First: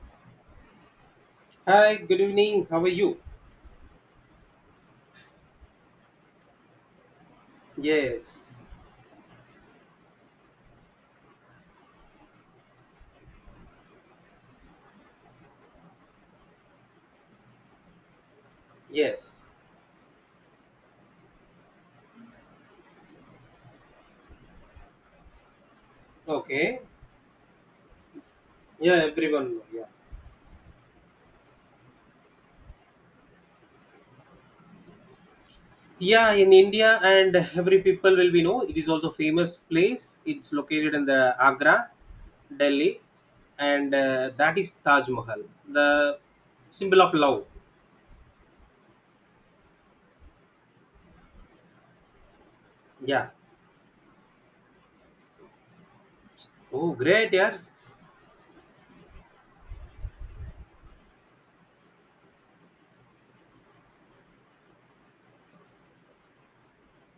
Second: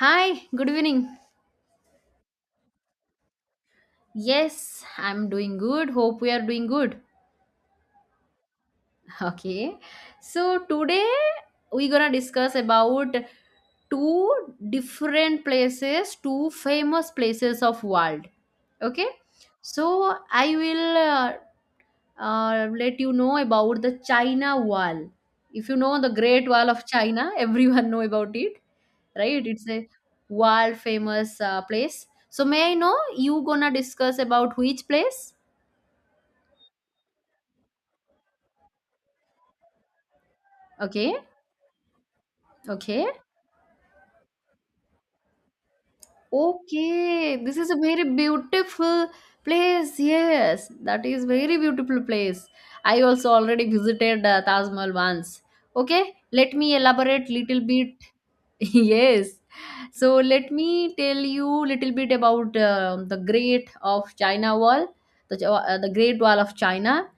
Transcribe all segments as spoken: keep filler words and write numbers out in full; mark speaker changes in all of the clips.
Speaker 1: Hi, good evening.
Speaker 2: Hi, good evening. How are you?
Speaker 1: Yes, I'm doing good. Hope we are doing good.
Speaker 2: Yes,
Speaker 1: Okay. So today we're gonna discuss about two different places, two famous places of world. Okay.
Speaker 2: yes.
Speaker 1: So I will uh, uh, let you know about the China Wall. If you know the Great Wall
Speaker 2: Okay.
Speaker 1: of China, everyone know about it.
Speaker 2: Yeah,
Speaker 1: Right?
Speaker 2: everyone know.
Speaker 1: It's
Speaker 2: Yeah.
Speaker 1: a world famous uh, place. So may I know you gonna discuss about which place?
Speaker 2: Yeah, in India and every people will be know it is also famous place. It's located in
Speaker 1: Okay,
Speaker 2: the Agra, Delhi,
Speaker 1: okay,
Speaker 2: and uh, that is Taj Mahal, the symbol of
Speaker 1: okay.
Speaker 2: love.
Speaker 1: This is a very beautiful place. Yes, that is very beautiful place. I
Speaker 2: Yeah.
Speaker 1: also already visited uh, Taj Mahal once. Okay, let me
Speaker 2: Oh,
Speaker 1: elaborate
Speaker 2: great. Yeah.
Speaker 1: little bit. Yes. So let me tell you little bit about um the Great of China Wall, the Ch- uh, the Great Wall of China,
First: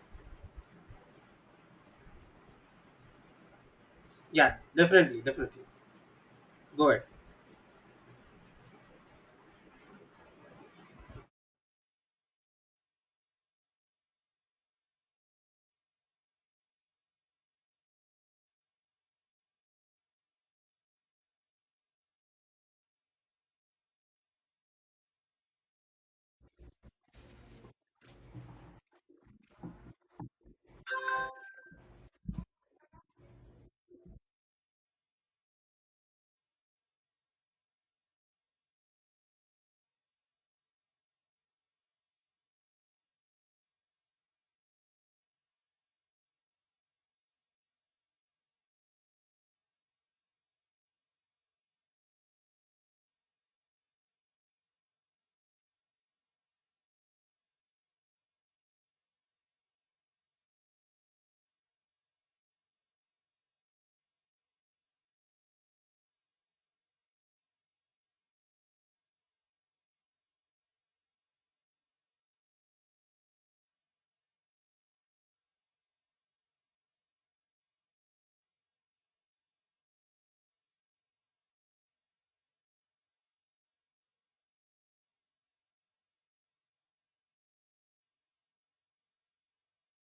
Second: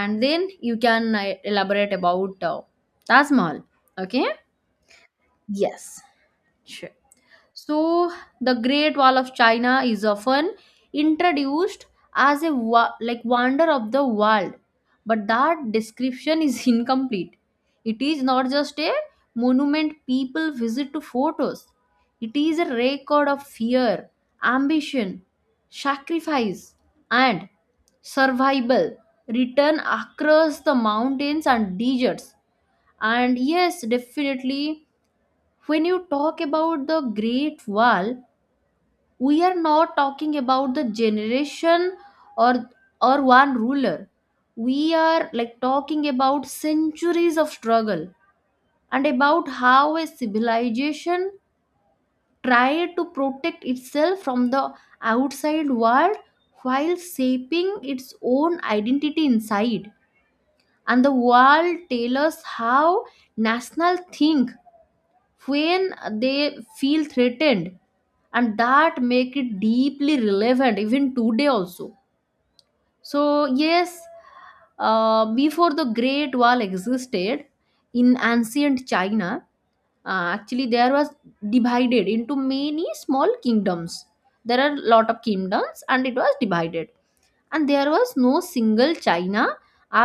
Speaker 1: and then you can uh, elaborate about uh, Taj Mahal. Okay?
Speaker 2: Yeah. Definitely. Definitely.
Speaker 1: Yes.
Speaker 2: Go
Speaker 1: Sure.
Speaker 2: ahead.
Speaker 1: So the Great Wall of China is often introduced as a wa- like wonder of the world, but that description is incomplete. It is not just a monument people visit to photos. It is a record of fear, ambition, sacrifice, and survival written across the mountains and deserts. And yes, definitely, when you talk about the Great Wall, we are not talking about the generation or or one ruler. We are like talking about centuries of struggle and about how a civilization tried to protect itself from the outside world while shaping its own identity inside. And the world tells us how national think when they feel threatened, and that make it deeply relevant even today also. So yes, uh, before the great wall existed in ancient China, uh, actually there was divided into many small kingdoms. There are lot of kingdoms, and it was divided, and there was no single China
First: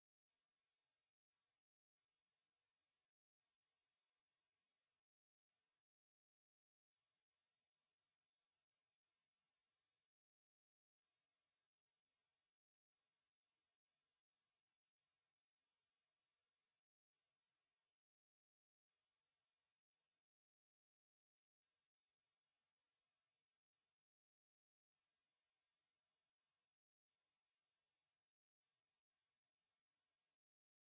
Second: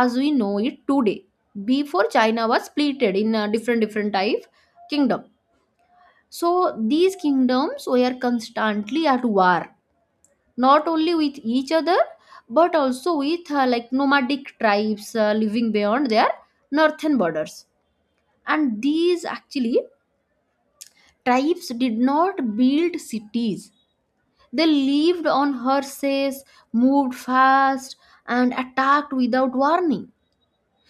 Speaker 1: as we know it today before China was splitted in uh, different different type kingdom. So these kingdoms were constantly at war, not only with each other, but also with uh, like nomadic tribes uh, living beyond their northern borders. And these actually tribes did not build cities. They lived on horses, moved fast, and attacked without warning.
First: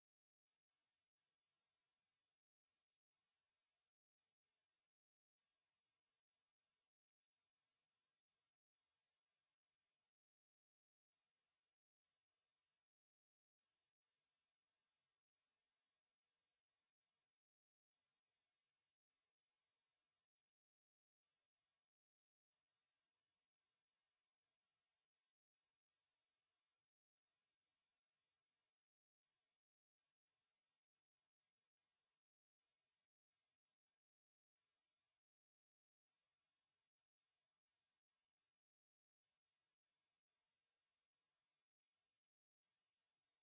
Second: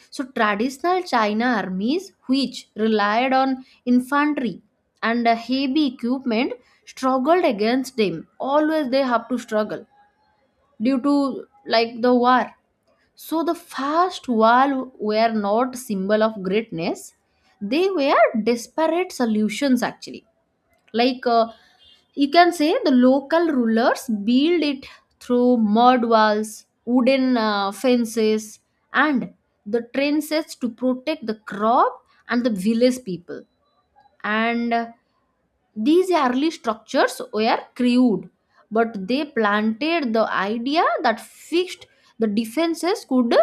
Speaker 1: So traditional China armies, which relied on infantry and uh, heavy equipment, struggled against them. Always they have to struggle due to like the war. So the fast wall were not symbol of greatness; they were desperate solutions actually. Like uh, you can say the local rulers built it through mud walls, wooden uh, fences, and the trenches to protect the crop and the village people. And uh, these early structures were crude, but they planted the idea that fixed the defenses could uh,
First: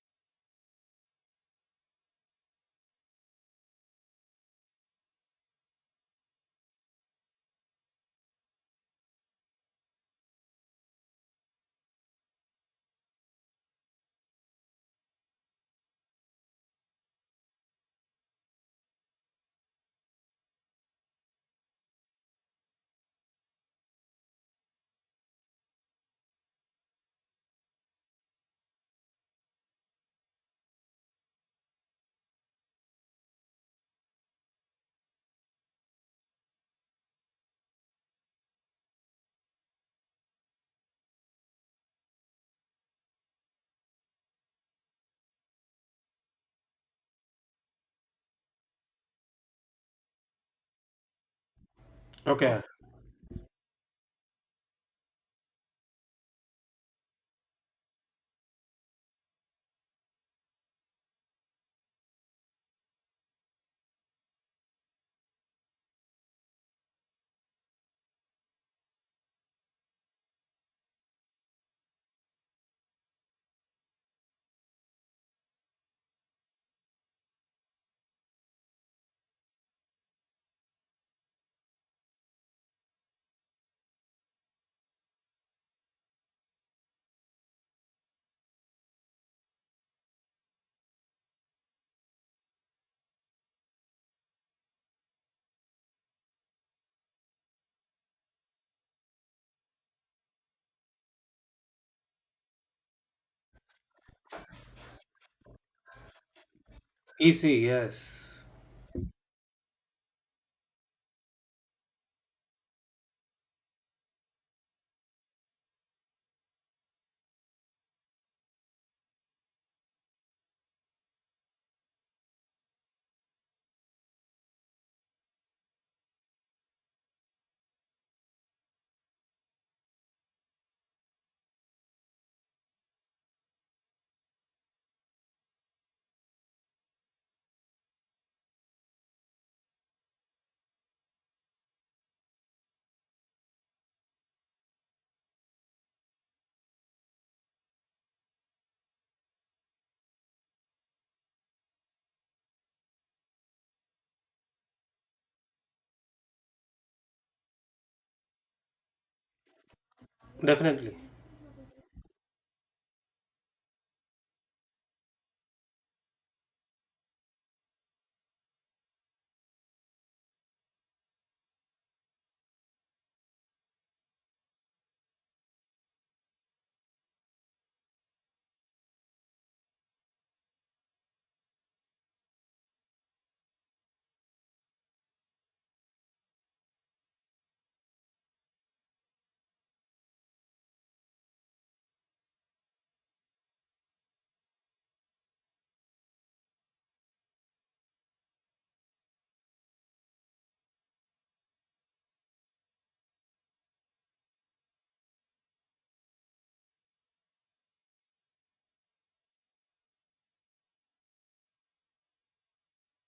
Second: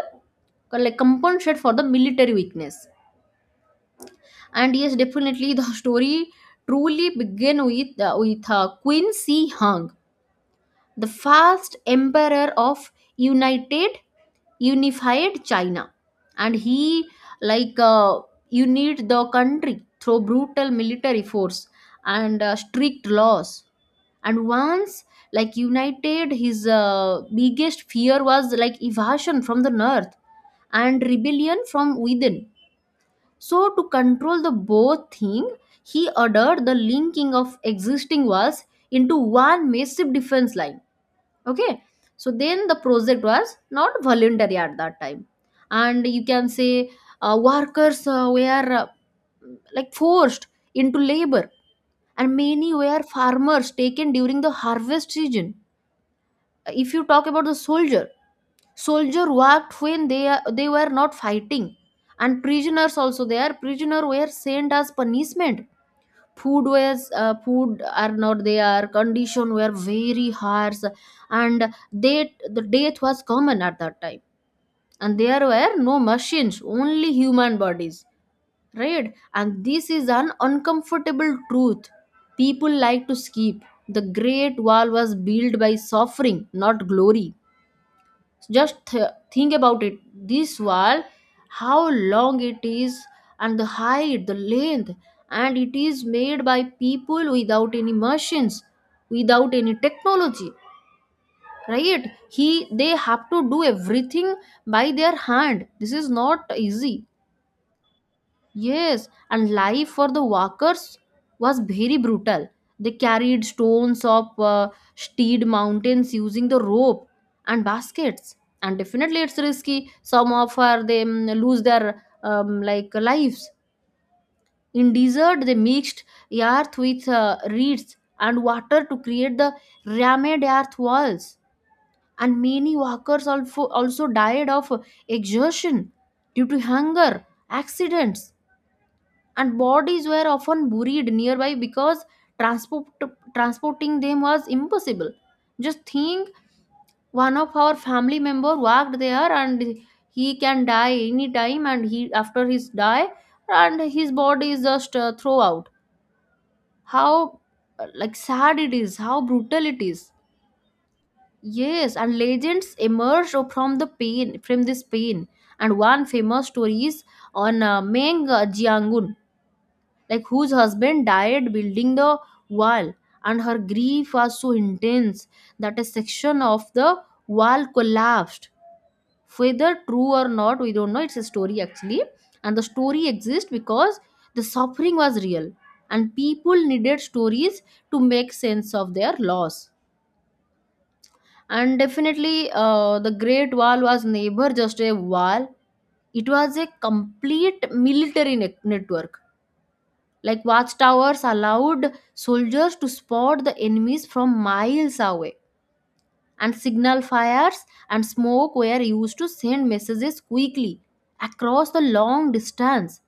Speaker 1: like compensate for the military weakness. And yes, definitely the story truly began with uh, with uh, Queen Si Hung, the first emperor of united unified China. And he like uh, you the country through brutal military force and uh, strict laws. And once like united, his uh, biggest fear was like invasion from the north and rebellion from within. So to control the both thing, he ordered the linking of existing walls into one massive defense line. Okay. So then the project was not voluntary at that time, and you can say uh, workers uh, were uh, like forced into labor, and many were farmers taken during the harvest season. If you talk about the soldier, soldier worked when they are- they were not fighting. And prisoners also there. Prisoner were sent as punishment. Food was uh, food are not there, condition were very harsh. And they the death was common at that time, and there were no machines, only human bodies. Right? And this is an uncomfortable truth people like to skip. The great wall was built by suffering, not glory. Just th- think about it. This wall, how long it is, and the height, the length, and it is made by people without any machines, without any technology. Right? he They have to do everything by their hand. This is not easy.
Speaker 2: Easy. Yes.
Speaker 1: Yes, and life for the workers was very brutal. They carried stones up uh, steep mountains using the rope and baskets. And definitely, it's risky. Some of her they mm, lose their um, like lives. In desert, they mixed earth with uh, reeds and water to create the rammed earth walls. And many workers also also died of exhaustion due to hunger, accidents, and bodies were often buried nearby because transport, transporting them was impossible. Just think, one of our family member worked there, and he can die anytime, and he after his die, and his body is just uh, throw out. How uh, like sad it is, how brutal it is.
Speaker 2: Definitely.
Speaker 1: Yes, and legends emerge from the pain, from this pain. And one famous story is on uh, Meng Jiangun, like whose husband died building the wall, and her grief was so intense that a section of the wall collapsed. Whether true or not, we don't know. It's a story actually. And the story exists because the suffering was real, and people needed stories to make sense of their loss. And definitely, uh, the great wall was never just a wall. It was a complete military ne- network. Like watchtowers allowed soldiers to spot the enemies from miles away, and signal fires and smoke were used to send messages quickly across the long distance.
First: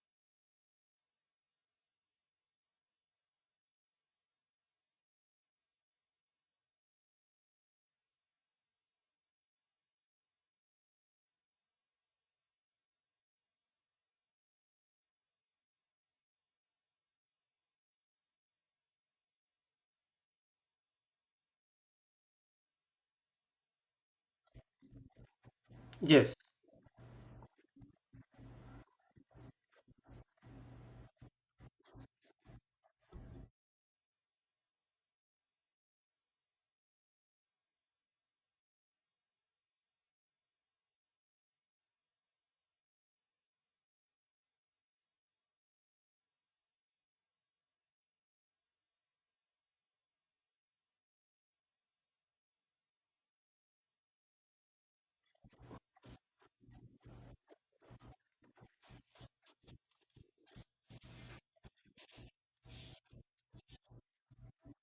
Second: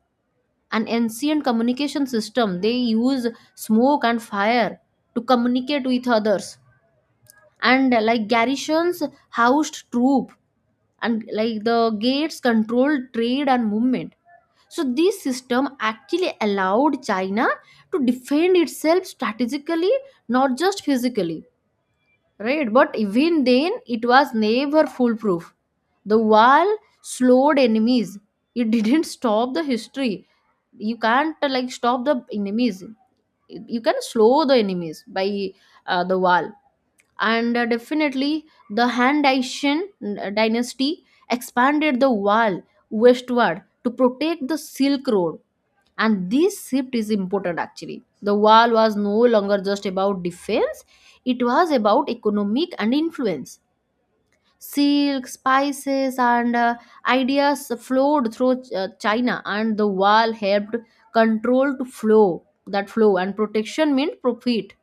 Speaker 1: An ancient communication system, they use smoke and fire to communicate with others. And uh, like garrisons housed troops, and like the gates controlled trade and movement. So this system actually allowed China to defend itself strategically, not just physically. Right? But even then, it was never foolproof. The
Speaker 2: Yes.
Speaker 1: wall slowed enemies. It didn't stop the history. You can't uh, like stop the enemies. You can slow the enemies by uh, the wall. And uh, definitely the Han Daishin dynasty expanded the wall westward to protect the Silk Road. And this shift is important actually. The wall was no longer just about defense, it was about economic and influence. Silk, spices, and uh, ideas flowed through uh, China, and the wall helped control to flow that flow, and protection meant profit.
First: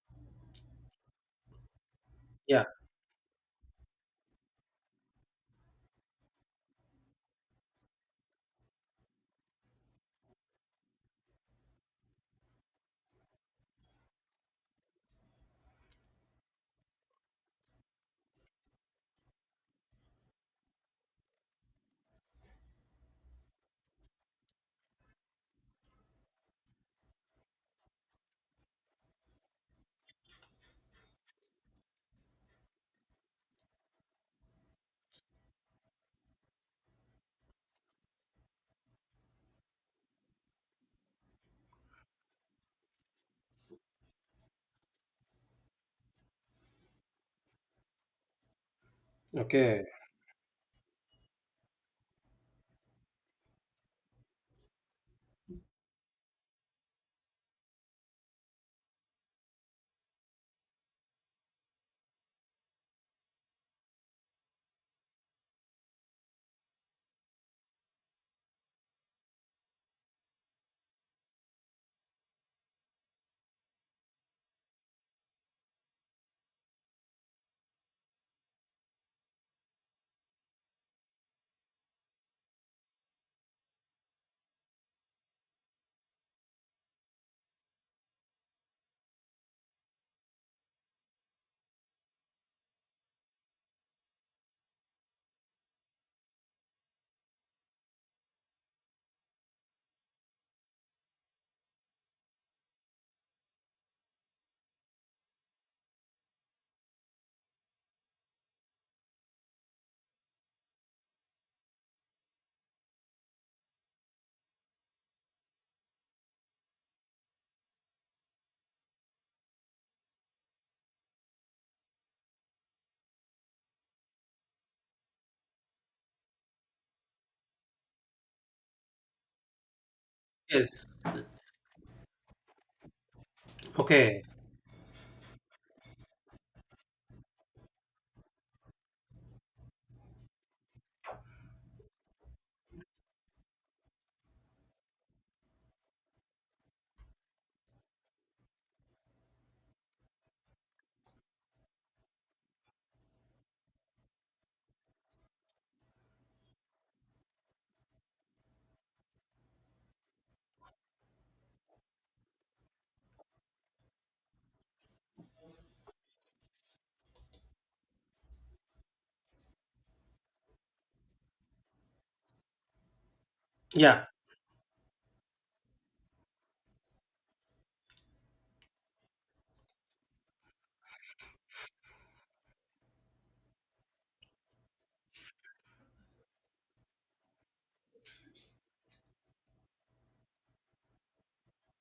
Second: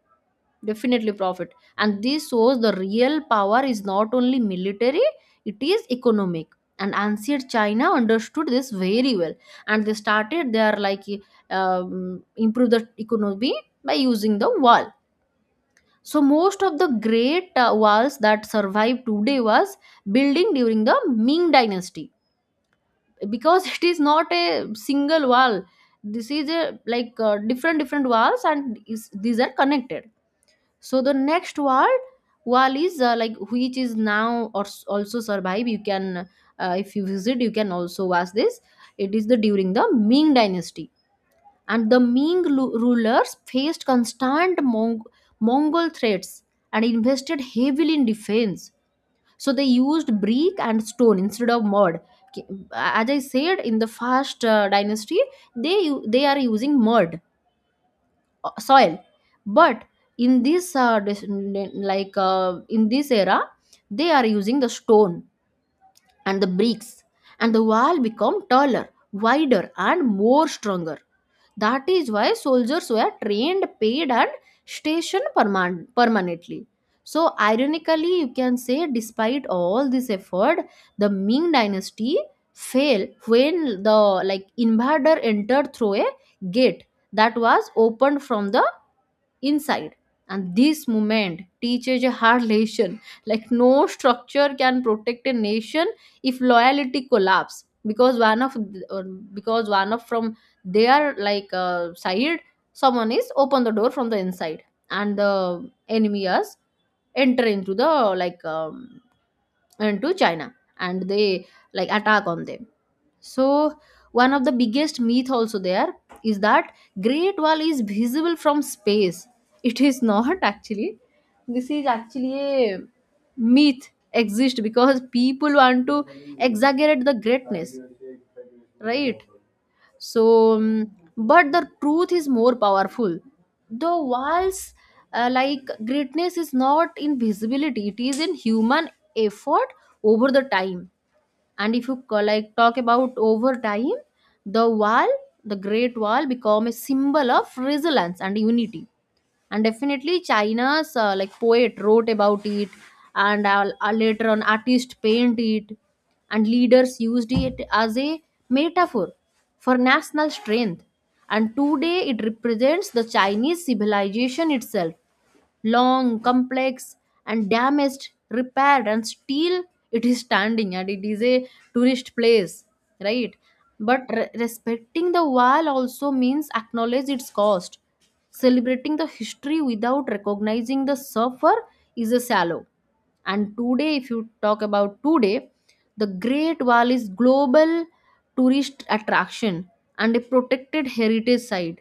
Speaker 1: Definitely profit. And this shows
Speaker 2: Yeah.
Speaker 1: the real power is not only military, it is economic. And ancient China understood this very well. And they started their like um, improve the economy by using the wall. So most of the great uh, walls that survive today was building during the Ming dynasty, because it is not a single wall. This is a like uh, different different walls, and is, these are connected. So the next word wall is uh, like which is now or s- also survive. You can uh, if you visit, you can also watch this. It is the during the Ming Dynasty, and the Ming lu- rulers faced constant Mong- Mongol threats and invested heavily in defense. So they
Speaker 2: Okay.
Speaker 1: used brick and stone instead of mud. K- As I said in the first uh, dynasty, they u- they are using mud uh, soil. But in this uh, dis- like uh, in this era, they are using the stone and the bricks, and the wall become taller, wider, and more stronger. That is why soldiers were trained, paid, and stationed perman- permanently. So ironically, you can say despite all this effort, the Ming dynasty fell when the like invader entered through a gate that was opened from the inside. And this movement teaches a hard lesson. Like no structure can protect a nation if loyalty collapse because one of uh, because one of from their like uh, side, someone is open the door from the inside, and the enemy is enter into the like um, into China, and they like attack on them. So one of the biggest myth also there is that Great Wall is visible from space. It is not actually. This is actually a myth exist because people want to exaggerate the greatness, right? So,
Speaker 2: Yes.
Speaker 1: um, but the truth is more powerful. The
Speaker 2: Okay.
Speaker 1: walls, uh, like greatness, is not in visibility. It is in human effort over the time. And if you co- like talk about over time, the wall, the great wall become a symbol of resilience and unity. And definitely, China's uh, like poet wrote about it, and uh, uh, later on artist painted it, and leaders used it as a metaphor for national strength. And today it represents the Chinese civilization itself: long, complex, and damaged, repaired, and still it is standing, and it is a tourist place, right? But
Speaker 2: Yeah.
Speaker 1: re- respecting the wall also means acknowledge its cost. Celebrating the history without recognizing the suffer is a shallow. And today, if you talk about today, the Great Wall is global tourist attraction and a protected heritage site,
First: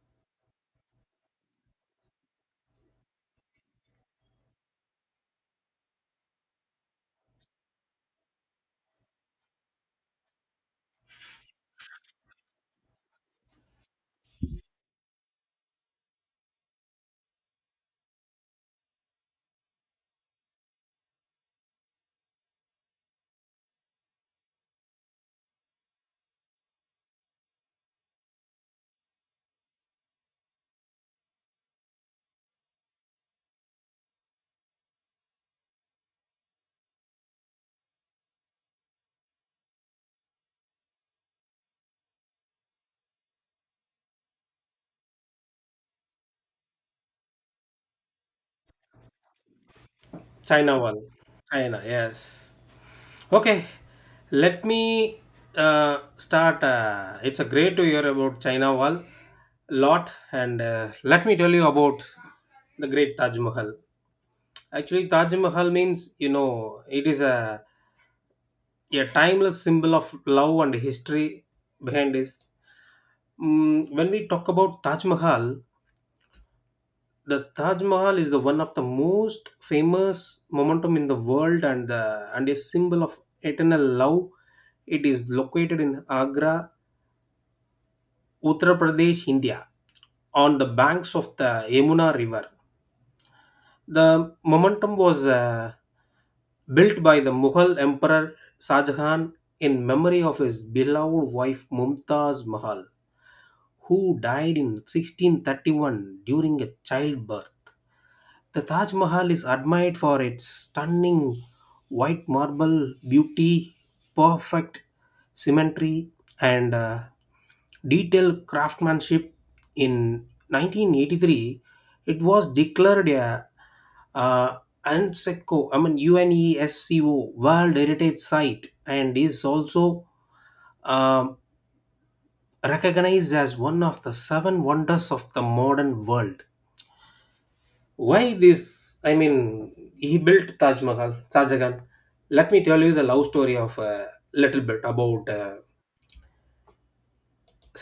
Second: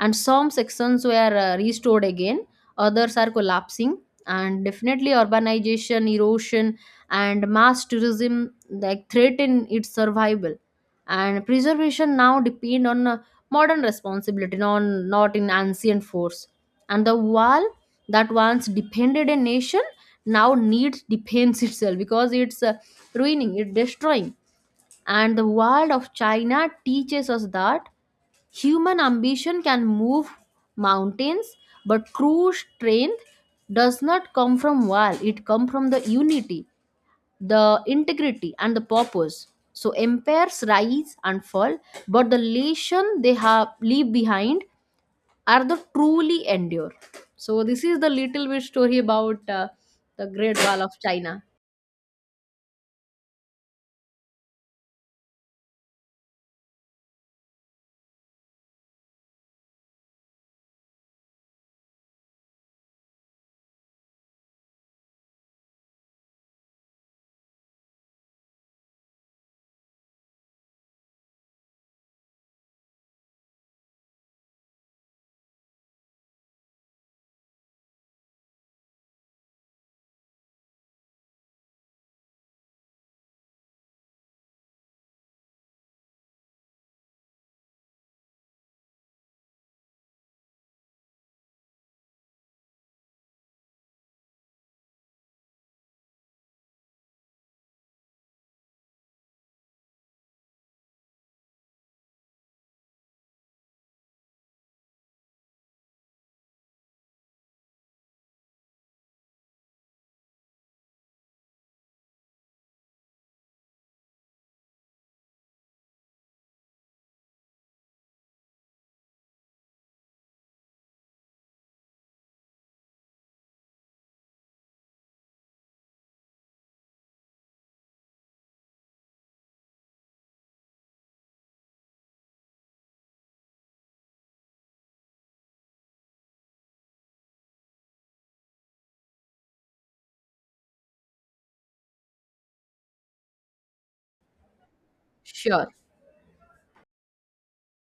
Speaker 1: and some sections were uh, restored again, others are collapsing, and definitely urbanization, erosion, and mass tourism like threaten its survival, and preservation now depend on uh, modern responsibility, not not in ancient force. And the wall that once defended a nation now needs defense itself because it's uh, ruining, it's destroying. And the world of China teaches us that human ambition can move mountains, but true strength does not come from wall, it comes from the unity, the integrity, and the purpose. So empires rise and fall, but the nation they have leave behind are the truly endure. So this is the little bit story about uh, the Great
Speaker 2: China
Speaker 1: Wall of
Speaker 2: Wall,
Speaker 1: China.
Speaker 2: China, yes. Okay, let me uh, start. Uh, it's a great to hear about China wall lot, and uh, let me tell you about the great Taj Mahal. Actually, Taj Mahal means you know it is a a timeless symbol of love and history behind this. Mm, when we talk about Taj Mahal, the Taj Mahal is the one of the most famous momentum in the world and the and a symbol of eternal love. It is located in Agra, Uttar Pradesh, India, on the banks of the Yamuna River. The momentum was uh, built by the Mughal Emperor Shah Jahan in memory of his beloved wife Mumtaz Mahal, who died in sixteen thirty-one during a childbirth. The Taj Mahal is admired for its stunning white marble beauty, perfect symmetry, and uh, detailed craftsmanship. In nineteen eighty-three, it was declared a uh, UNESCO, I mean UNESCO World Heritage Site, and is also um, recognized as one of the seven wonders of the modern world. Why this? I mean, he built Taj Mahal, Shah Jahan. Let me tell you the love story of a little bit about uh,
Speaker 1: Sure,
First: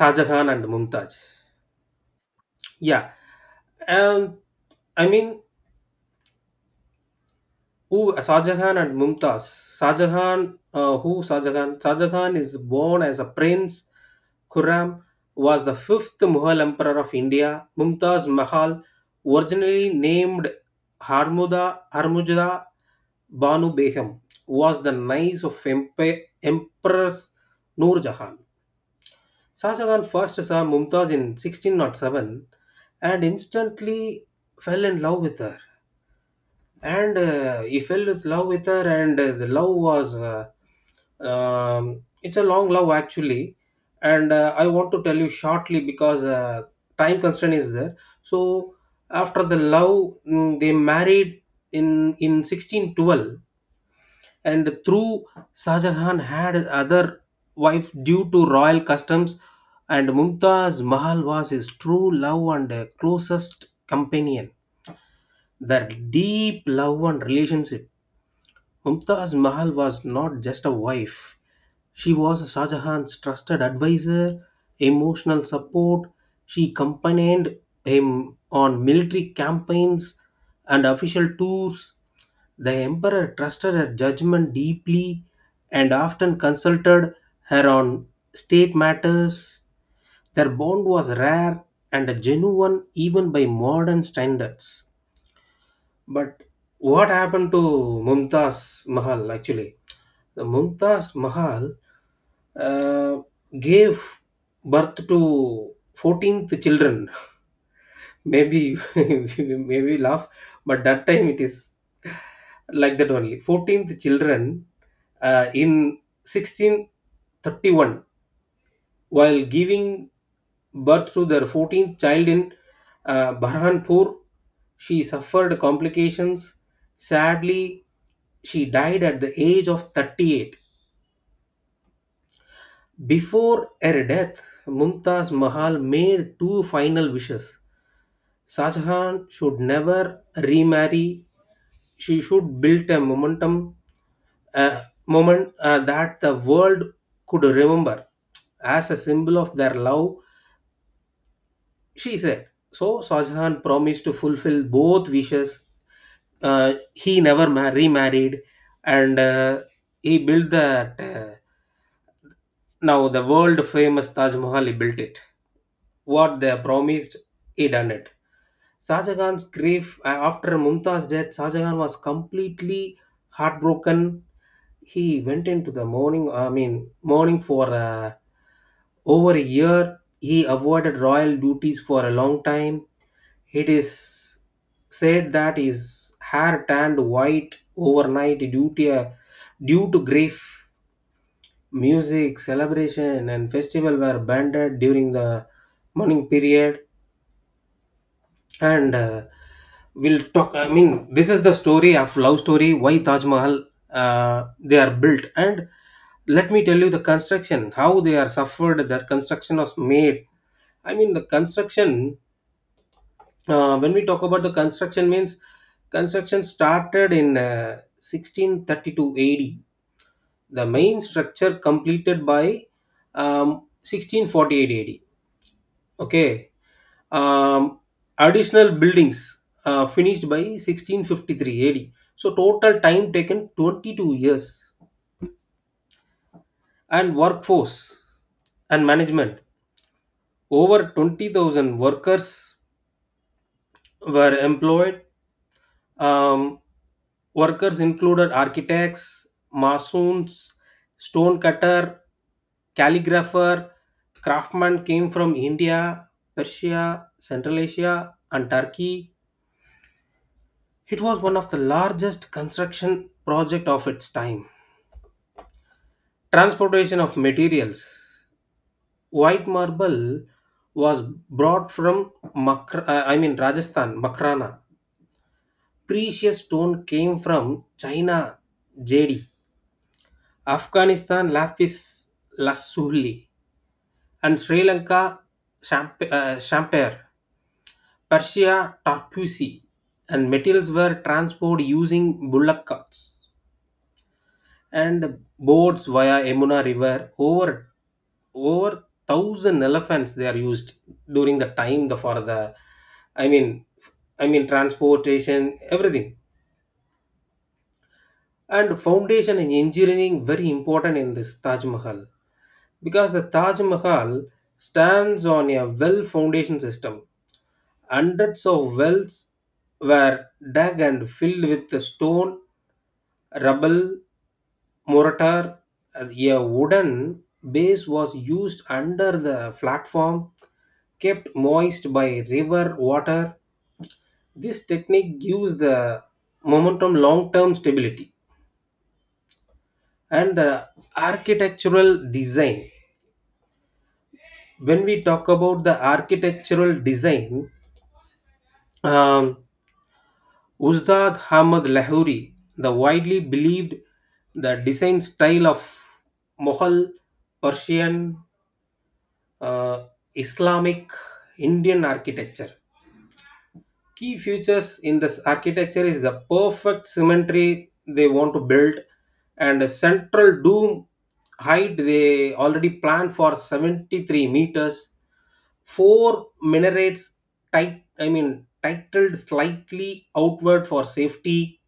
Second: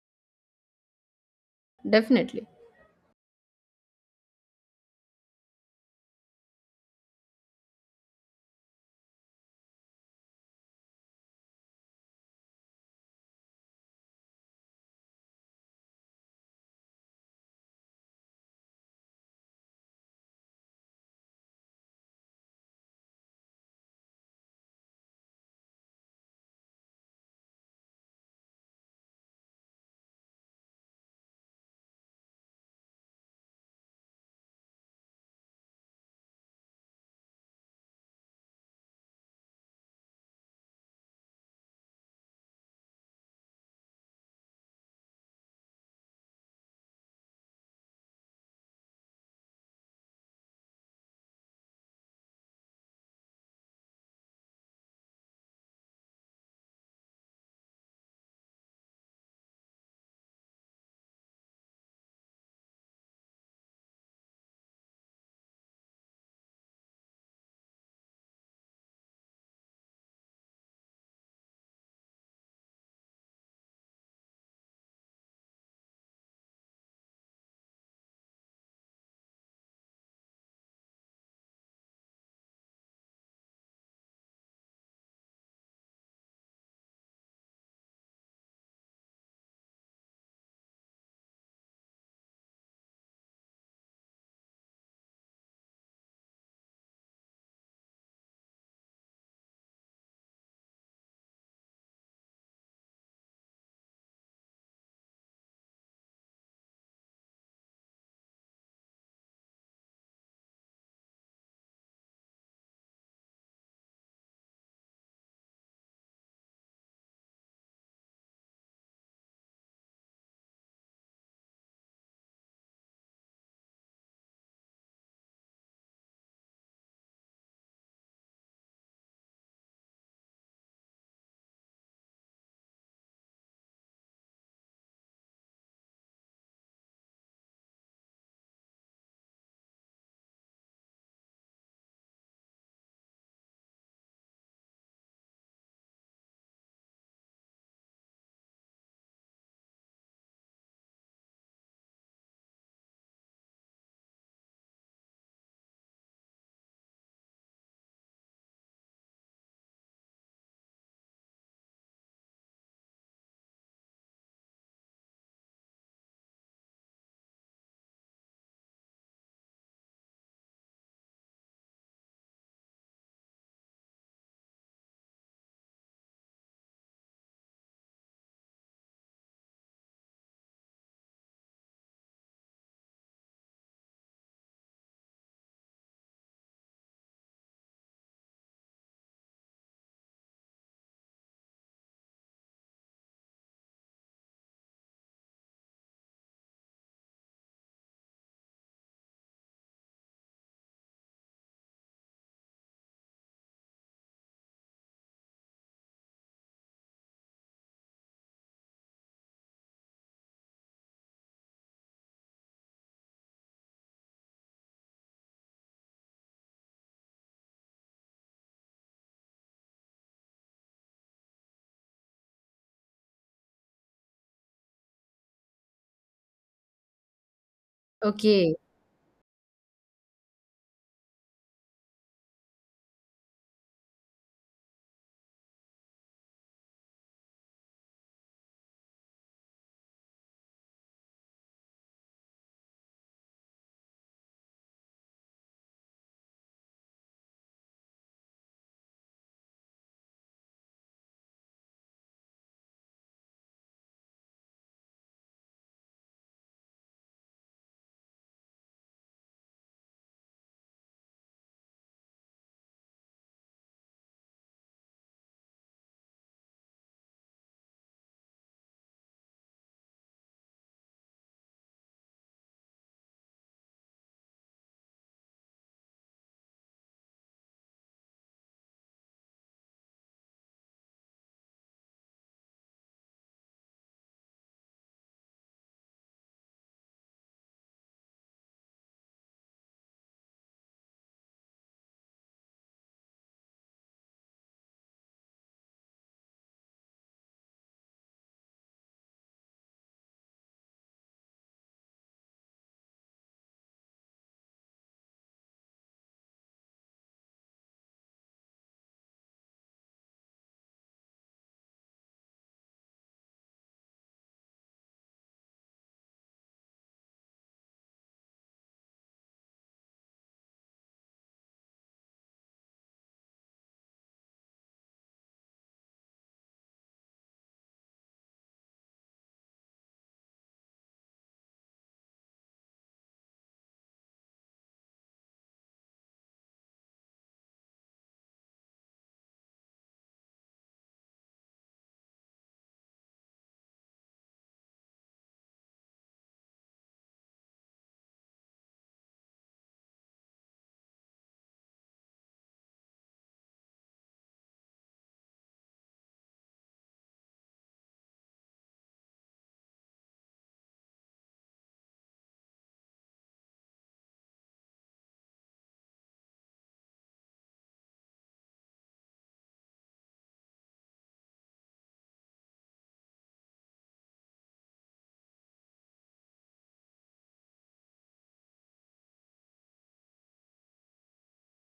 Speaker 2: Shah Jahan and Mumtaz.
Speaker 1: definitely.
Speaker 2: Yeah, um, I mean who uh, Shahjahan and Mumtaz. Shahjahan, uh, who Shahjahan? Shahjahan is born as a prince. Khurram was the fifth Mughal emperor of India. Mumtaz Mahal, originally named Harmuda Harmujda Banu Begum, was the niece of Empe- Empress Noor Jahan. Shahjahan first saw Mumtaz in sixteen oh seven and instantly fell in love with her, and uh, he fell in love with her, and uh, the love was uh, um, it's a long love actually, and uh, I want to tell you shortly because uh, time constraint is there. So after the love, mm, they married in in sixteen twelve. And through Shah Jahan had other wife due to royal customs, and Mumtaz Mahal was his true love and uh, closest companion. Their deep love and relationship. Mumtaz Mahal was not just a wife. She was Shah Jahan's trusted advisor, emotional support. She accompanied him on military campaigns and official tours. The emperor trusted her judgment deeply and often consulted her on state matters. Their bond was rare and genuine even by modern standards. But what happened to Mumtaz Mahal actually? The Mumtaz Mahal uh, gave birth to fourteenth children. Maybe maybe laugh, but that time it is like that only. fourteenth children uh, in sixteen thirty-one while giving birth to their fourteenth child in uh, Burhanpur. She suffered complications. Sadly, she died at the age of thirty-eight. Before her death, Mumtaz Mahal made two final wishes. Shah Jahan should never remarry. She should build a momentum, a moment uh, that the world could remember as a symbol of their love, she said. So Shah Jahan promised to fulfill both wishes. Uh, he never ma- remarried, and uh, he built that. Uh, now the world famous Taj Mahal. He built it. What they promised, he done it. Shahjahan's grief, uh, after Mumtaz's death, Shahjahan was completely heartbroken. He went into the mourning, I mean, mourning for uh, over a year. He avoided royal duties for a long time. It is said that his hair turned white overnight due to, a- due to grief. Music, celebration, and festival were banned during the mourning period. And uh, we'll talk, I mean, this is the story of love story why Taj Mahal uh, they are built. And let me tell you the construction how they are suffered their construction was made, I mean the construction. Uh, when we talk about the construction means construction started in uh, sixteen thirty-two A D. The main structure completed by um, sixteen forty-eight A D. Okay. um,
Speaker 1: Okay.
Speaker 2: additional buildings uh, finished by sixteen fifty-three A D. So total time taken twenty-two years and workforce and management over twenty thousand workers were employed. Um, workers included architects, masons, stone cutter, calligrapher, craftsmen came from India, Persia, Central Asia and Turkey. It was one of the largest construction project of its time. Transportation of materials. White marble was brought from Makra, uh, I mean Rajasthan, Makrana. Precious stone came from China, Jedi. Afghanistan, lapis lazuli, and Sri Lanka, champ- uh, champere. Persia, tarquisi, and metals were transported using bullock carts and boats via Yamuna River. Over over thousand elephants they are used during the time, the for the I mean I mean transportation, everything. And foundation in engineering very important in this Taj Mahal because the Taj Mahal stands on a well foundation system. Hundreds of wells were dug and filled with the stone rubble, mortar, uh, a wooden base was used under the platform, kept moist by river water. This technique gives the momentum long term stability and the architectural design. When we talk about the architectural design, um, Uzdad Ahmad Lahori, the widely believed the design style of Mughal, Persian, uh, Islamic Indian architecture. Key features in this architecture is the perfect symmetry they want to build and a central dome height they already plan for seventy-three meters. Four minarets tight, I mean, titled slightly outward for safety.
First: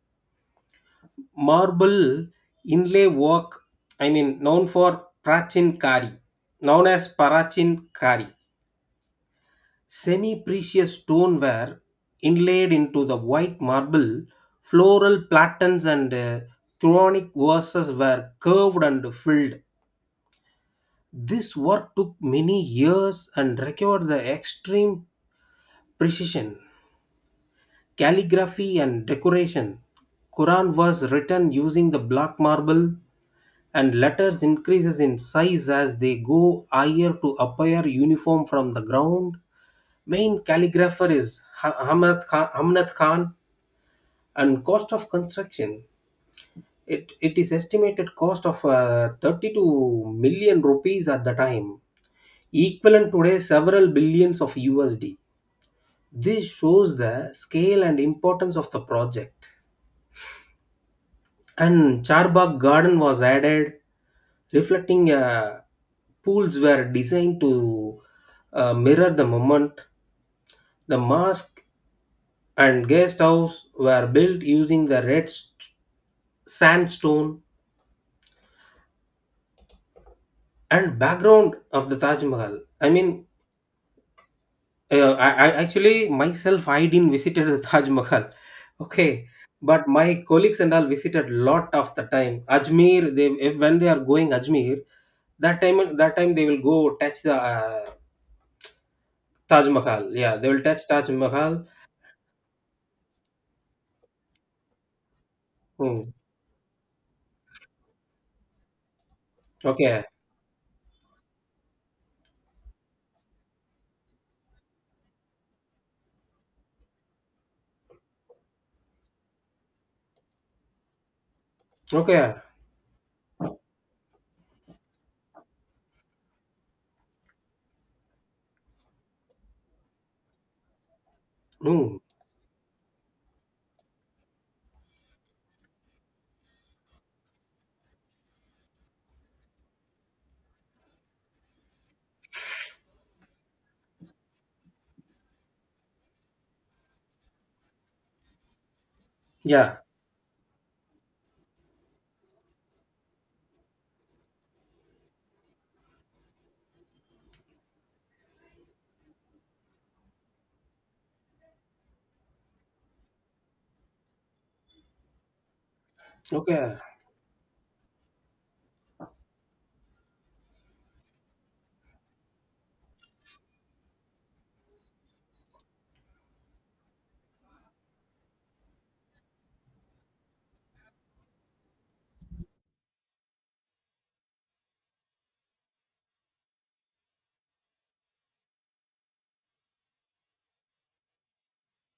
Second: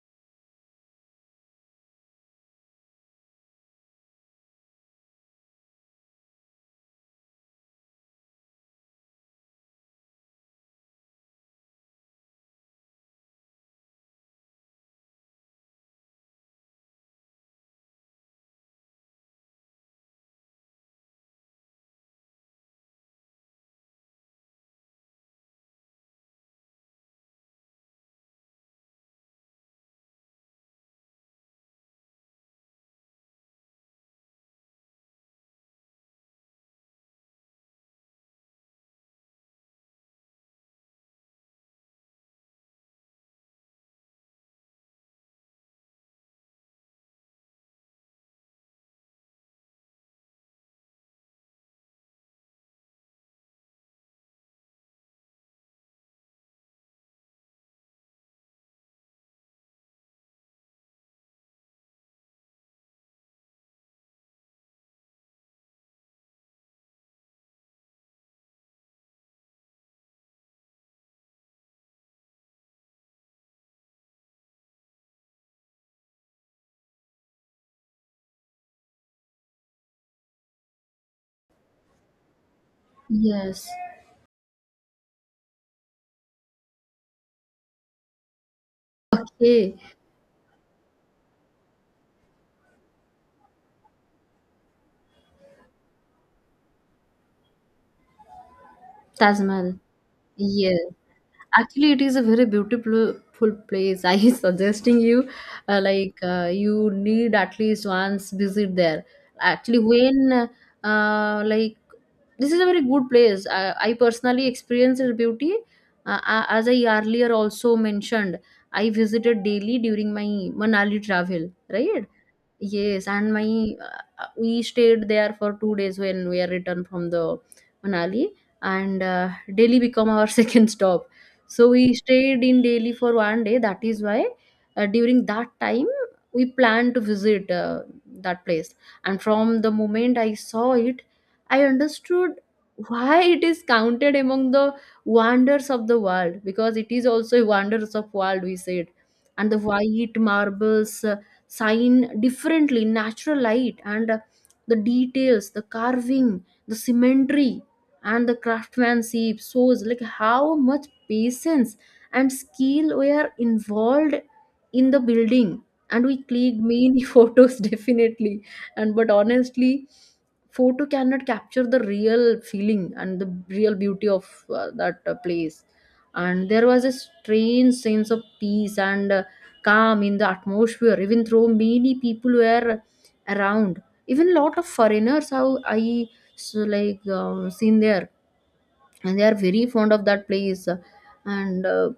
Speaker 2: Marble inlay work, I mean, known for Prachin Kari, known as Parachin Kari semi precious stoneware inlaid into the white marble, floral patterns and uh, Quranic verses were curved and filled. This work took many years and required the extreme precision, calligraphy, and decoration. Quran was written using the black marble, and letters increases in size as they go higher to appear uniform from the ground. Main calligrapher is Ha- Hamad Kha- Hamnat Khan. And cost of construction, it, it is estimated cost of uh, thirty-two million rupees at the time, equivalent today several billions of U S D. This shows the scale and importance of the project. And Charbagh Garden was added, reflecting uh, pools were designed to uh, mirror the moment. The mosque and guest house were built using the red st- sandstone and background of the Taj Mahal. I mean,
Speaker 1: Yes.
Speaker 2: uh, I, I actually myself I didn't visited the Taj Mahal, okay,
Speaker 1: Okay,
Speaker 2: but my colleagues and all visited lot of the time. Ajmer, they if, when they are going Ajmer, that time that time they will go touch the uh,
Speaker 1: Taj
Speaker 2: Taj
Speaker 1: Mahal.
Speaker 2: Mahal. Yeah, they will
Speaker 1: Yeah.
Speaker 2: touch Taj Mahal.
Speaker 1: Actually, it is a very beautiful full place. I is suggesting you, uh,
Speaker 2: Hmm.
Speaker 1: like uh, you need at least once visit there. Actually,
Speaker 2: Okay,
Speaker 1: when uh, like this is a very good place. I, I personally experienced its beauty. Uh, a- as I earlier also mentioned, I visited daily during my Manali travel. Right?
Speaker 2: okay.
Speaker 1: Yes, and my uh, we stayed there for two days when we are returned from the Manali, and uh, Delhi become our second stop. So we
Speaker 2: Hmm.
Speaker 1: stayed in Delhi for one day. That is why uh, during that time we planned to visit uh, that place. And from the moment I saw it, I understood why it is counted among the wonders of the world, because it is also a wonders of world we said. And the
Speaker 2: Yeah,
Speaker 1: white marbles uh, shine differently in natural light, and uh, the details, the carving, the symmetry, and the craftsmanship shows like how much patience and skill were involved in the building, and we clicked
Speaker 2: okay,
Speaker 1: many photos definitely. And but honestly, photo cannot capture the real feeling and the real beauty of uh, that uh, place. And there was a strange sense of peace and uh, calm in the atmosphere, even though many people were around, even lot of foreigners how I so like uh, seen there, and they are very fond of that place. And uh,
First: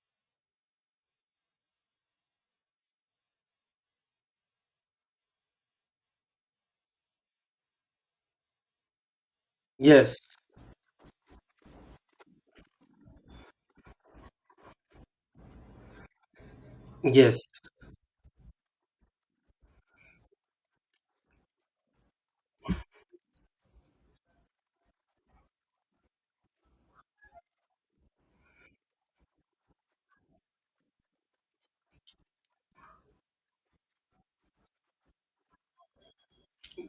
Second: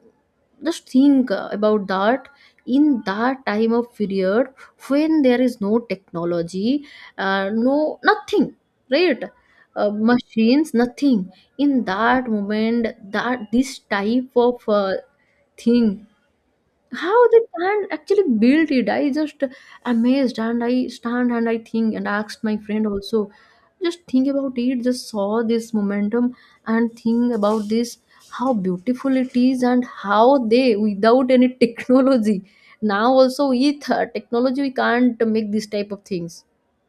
Speaker 1: just think about that, in that time of period when there is no technology, uh, no nothing, right? Uh,
Speaker 2: yes,
Speaker 1: machines, nothing. In that moment, that this type of uh, thing, how they
Speaker 2: yes,
Speaker 1: can actually build it, I just amazed, and I stand and I think and asked my friend also, just think about it, just saw this momentum and think about this, how beautiful it is and how they without any technology, now also with uh, technology we can't make this type of things.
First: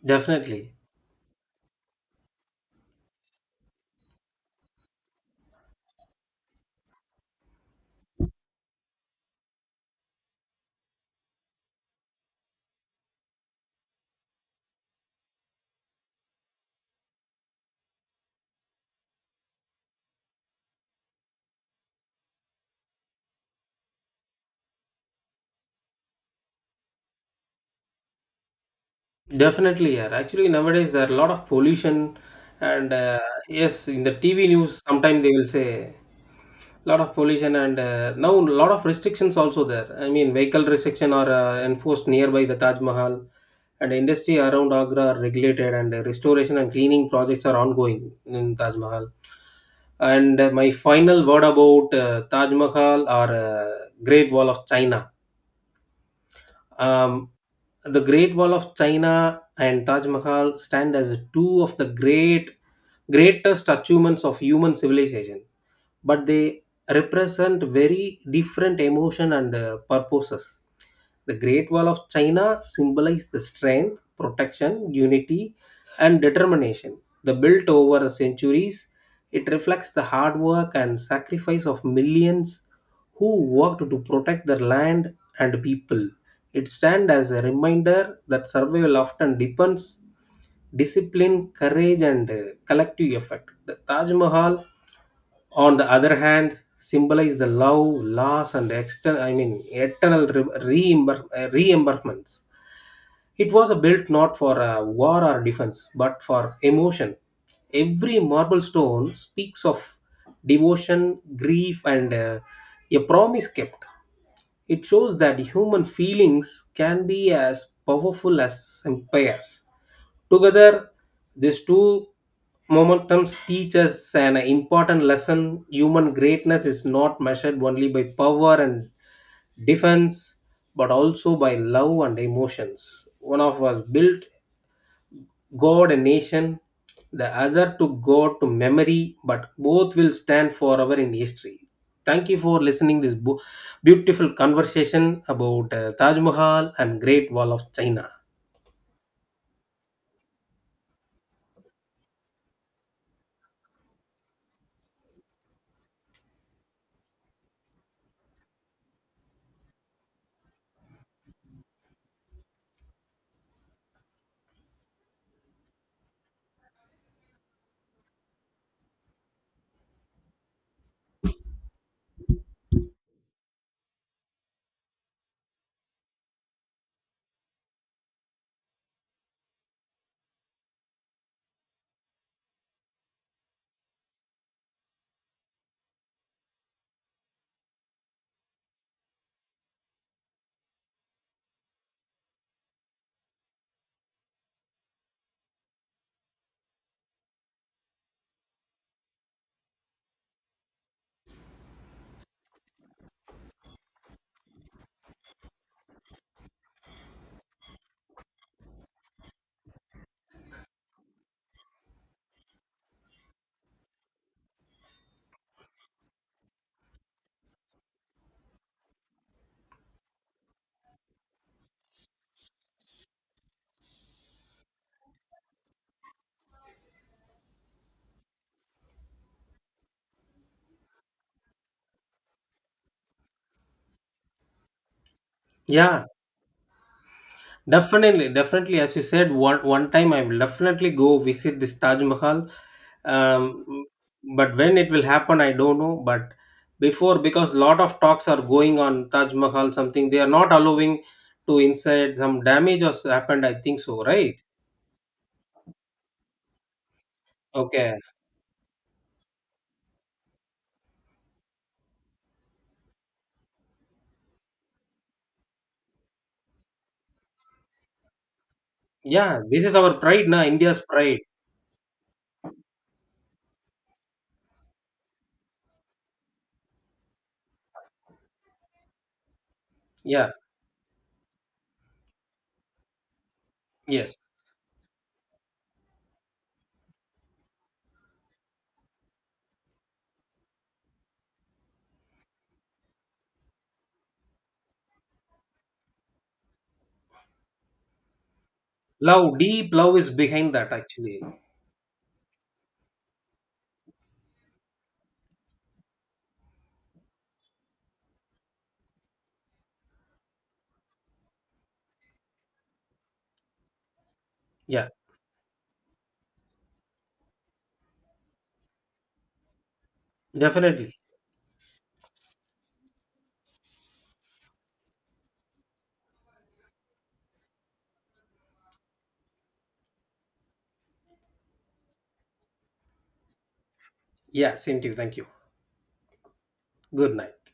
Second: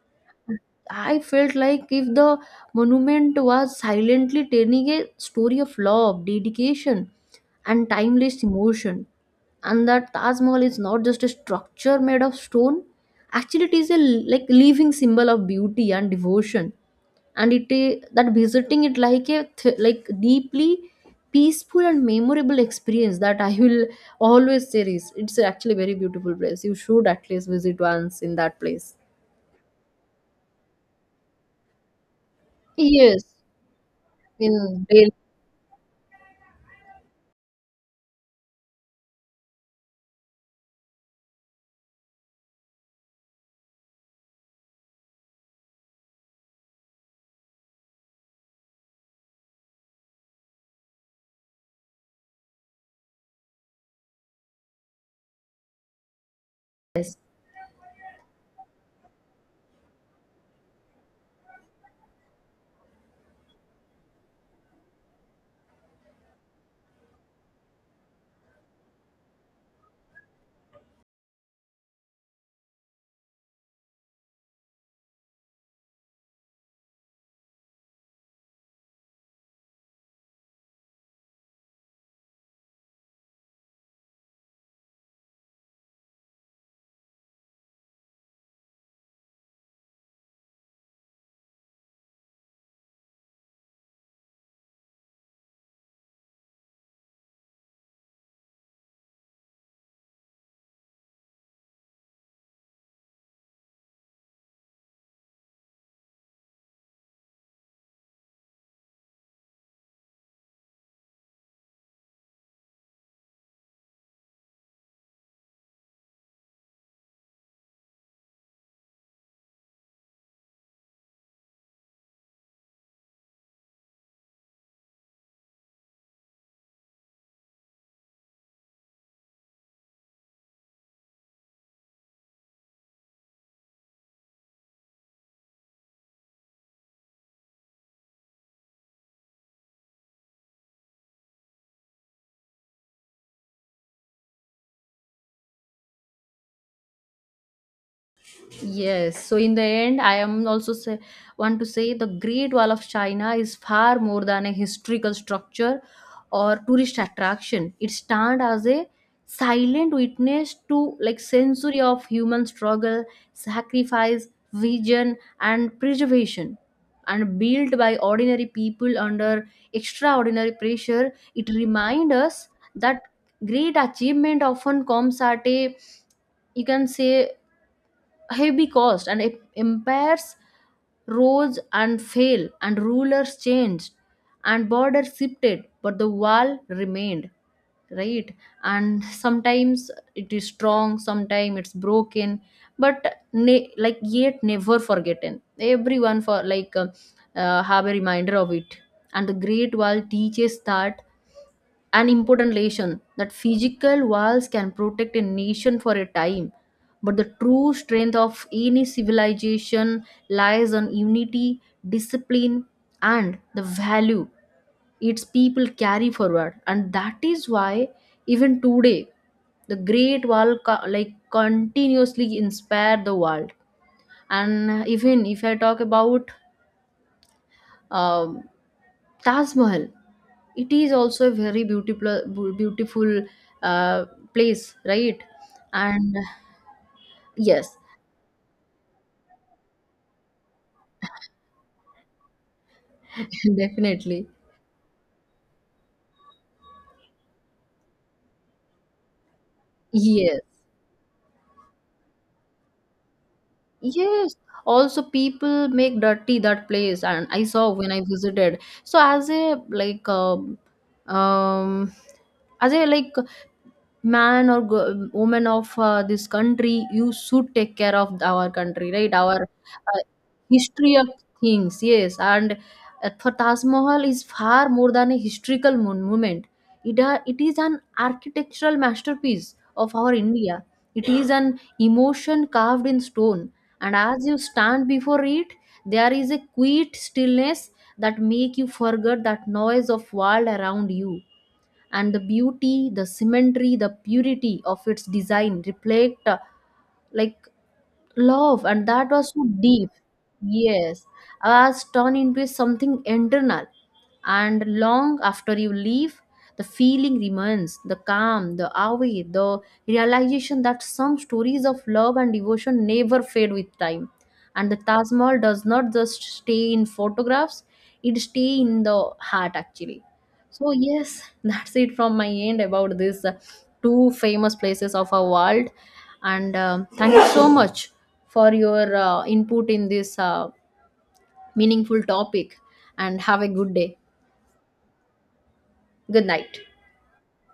Speaker 2: definitely.
Speaker 1: I felt like if the monument was silently telling a story of love, dedication, and timeless emotion, and that Taj Mahal is not just a structure made of stone. Actually, it is a like living symbol of beauty and devotion, and it i- that visiting it like a th- like deeply peaceful and memorable experience that I will always cherish. It's actually a very beautiful place. You should at least visit once in that place.
Speaker 2: Definitely, yeah. Actually, nowadays there are a lot of pollution, and uh,
Speaker 1: Yes,
Speaker 2: yes, in the T V news,
Speaker 1: in Delhi.
Speaker 2: sometimes they will say lot of pollution and uh, now a lot of restrictions also there. I mean, vehicle restriction are uh, enforced nearby the Taj Mahal, and industry around Agra are regulated, and uh, restoration and cleaning projects are ongoing in Taj Mahal. And uh, my final word about uh, Taj Mahal or uh, Great Wall of China.
Speaker 1: Yes,
Speaker 2: Um, the Great Wall of China and Taj Mahal stand as two of the great greatest achievements of human civilization, but they represent very different emotion and uh, purposes. The Great Wall of China symbolizes the strength, protection, unity, and determination. The built over centuries, it reflects the hard work and sacrifice of millions who worked to protect their land and people. It stands as a reminder that survival often depends discipline, courage, and uh, collective effort. The Taj Mahal, on the other hand, symbolize the love, loss, and external, I mean, eternal re- reimburse- uh, reimbursements. It was built not for uh, war or defense, but for emotion. Every marble stone speaks of devotion, grief, and uh, a promise kept. It shows that human feelings can be as powerful as empires. Together, these two momentums teach us an important lesson. Human greatness is not measured only by power and defense, but also by love and emotions. One of us built God and nation, the other to God to memory, but both will stand forever in history. Thank you for listening this bu- beautiful conversation about uh, Taj Mahal and Great Wall of China.
Speaker 1: yes. So in the end, I am also say, want to say the Great Wall of China is far more than a historical structure or tourist attraction. It stands as a silent witness to like century of human struggle, sacrifice, vision, and preservation. And built by ordinary people under extraordinary pressure, it reminds us that great achievement often comes at a you can say heavy cost, and it impairs roads and fail, and rulers changed and borders shifted, but the wall remained, right? And sometimes it is strong, sometimes it's broken, but ne- like yet never forgotten, everyone for like uh, uh, have a reminder of it. And the great wall teaches that an important lesson, that physical walls can protect a nation for a time, but the true strength of any civilization lies on unity, discipline, and the value its people carry forward. And that is why, even today, the Great Wall co- like continuously inspire the world. And even if I talk about um, Taj Mahal. It is also a very beautiful, bu- beautiful uh, place, right?
Speaker 2: Yeah,
Speaker 1: And yes,
Speaker 2: definitely, definitely. As you said, one one time I will definitely go visit this Taj Mahal. Um,
Speaker 1: definitely.
Speaker 2: but when it will happen, I don't know. But before, because lot of talks are going on Taj Mahal, something they are
Speaker 1: Yes,
Speaker 2: not allowing to inside. Some damage has happened. I think so,
Speaker 1: yes.
Speaker 2: right?
Speaker 1: Also, people make dirty that place, and I saw when
Speaker 2: Okay.
Speaker 1: I visited. So, as a like um, um as a like man or go- woman of uh, this country, you should take care of our country, right?
Speaker 2: Yeah,
Speaker 1: Our
Speaker 2: this is our
Speaker 1: uh,
Speaker 2: pride, na India's
Speaker 1: history of
Speaker 2: pride.
Speaker 1: things, yes. And uh, for taj mahal is far more than a historical mon- moment, it, are- it is an architectural masterpiece of our
Speaker 2: Yeah.
Speaker 1: india, it is an emotion carved in stone. And
Speaker 2: Yes.
Speaker 1: as you stand before it, there is a quiet stillness that make you forget that noise of world around you, and the beauty, the symmetry, the purity of its design reflect uh, like love, and that was
Speaker 2: Love,
Speaker 1: so
Speaker 2: deep
Speaker 1: deep.
Speaker 2: love is behind that
Speaker 1: Yes,
Speaker 2: actually.
Speaker 1: I was turned into something internal, and long after you leave, the feeling remains, the calm, the awe, the realization that some stories of love and devotion never fade with time. And the
Speaker 2: Yeah,
Speaker 1: taj mahal does not just stay in photographs, it stay in the heart actually. So
Speaker 2: definitely.
Speaker 1: yes, that's it from my end about these uh, two famous places of our world. And um thank you so much for your uh, input in this uh, meaningful topic. And have a good day.
Speaker 2: Yeah, same to you. Thank you.
Speaker 1: Good night.
Speaker 2: Good night.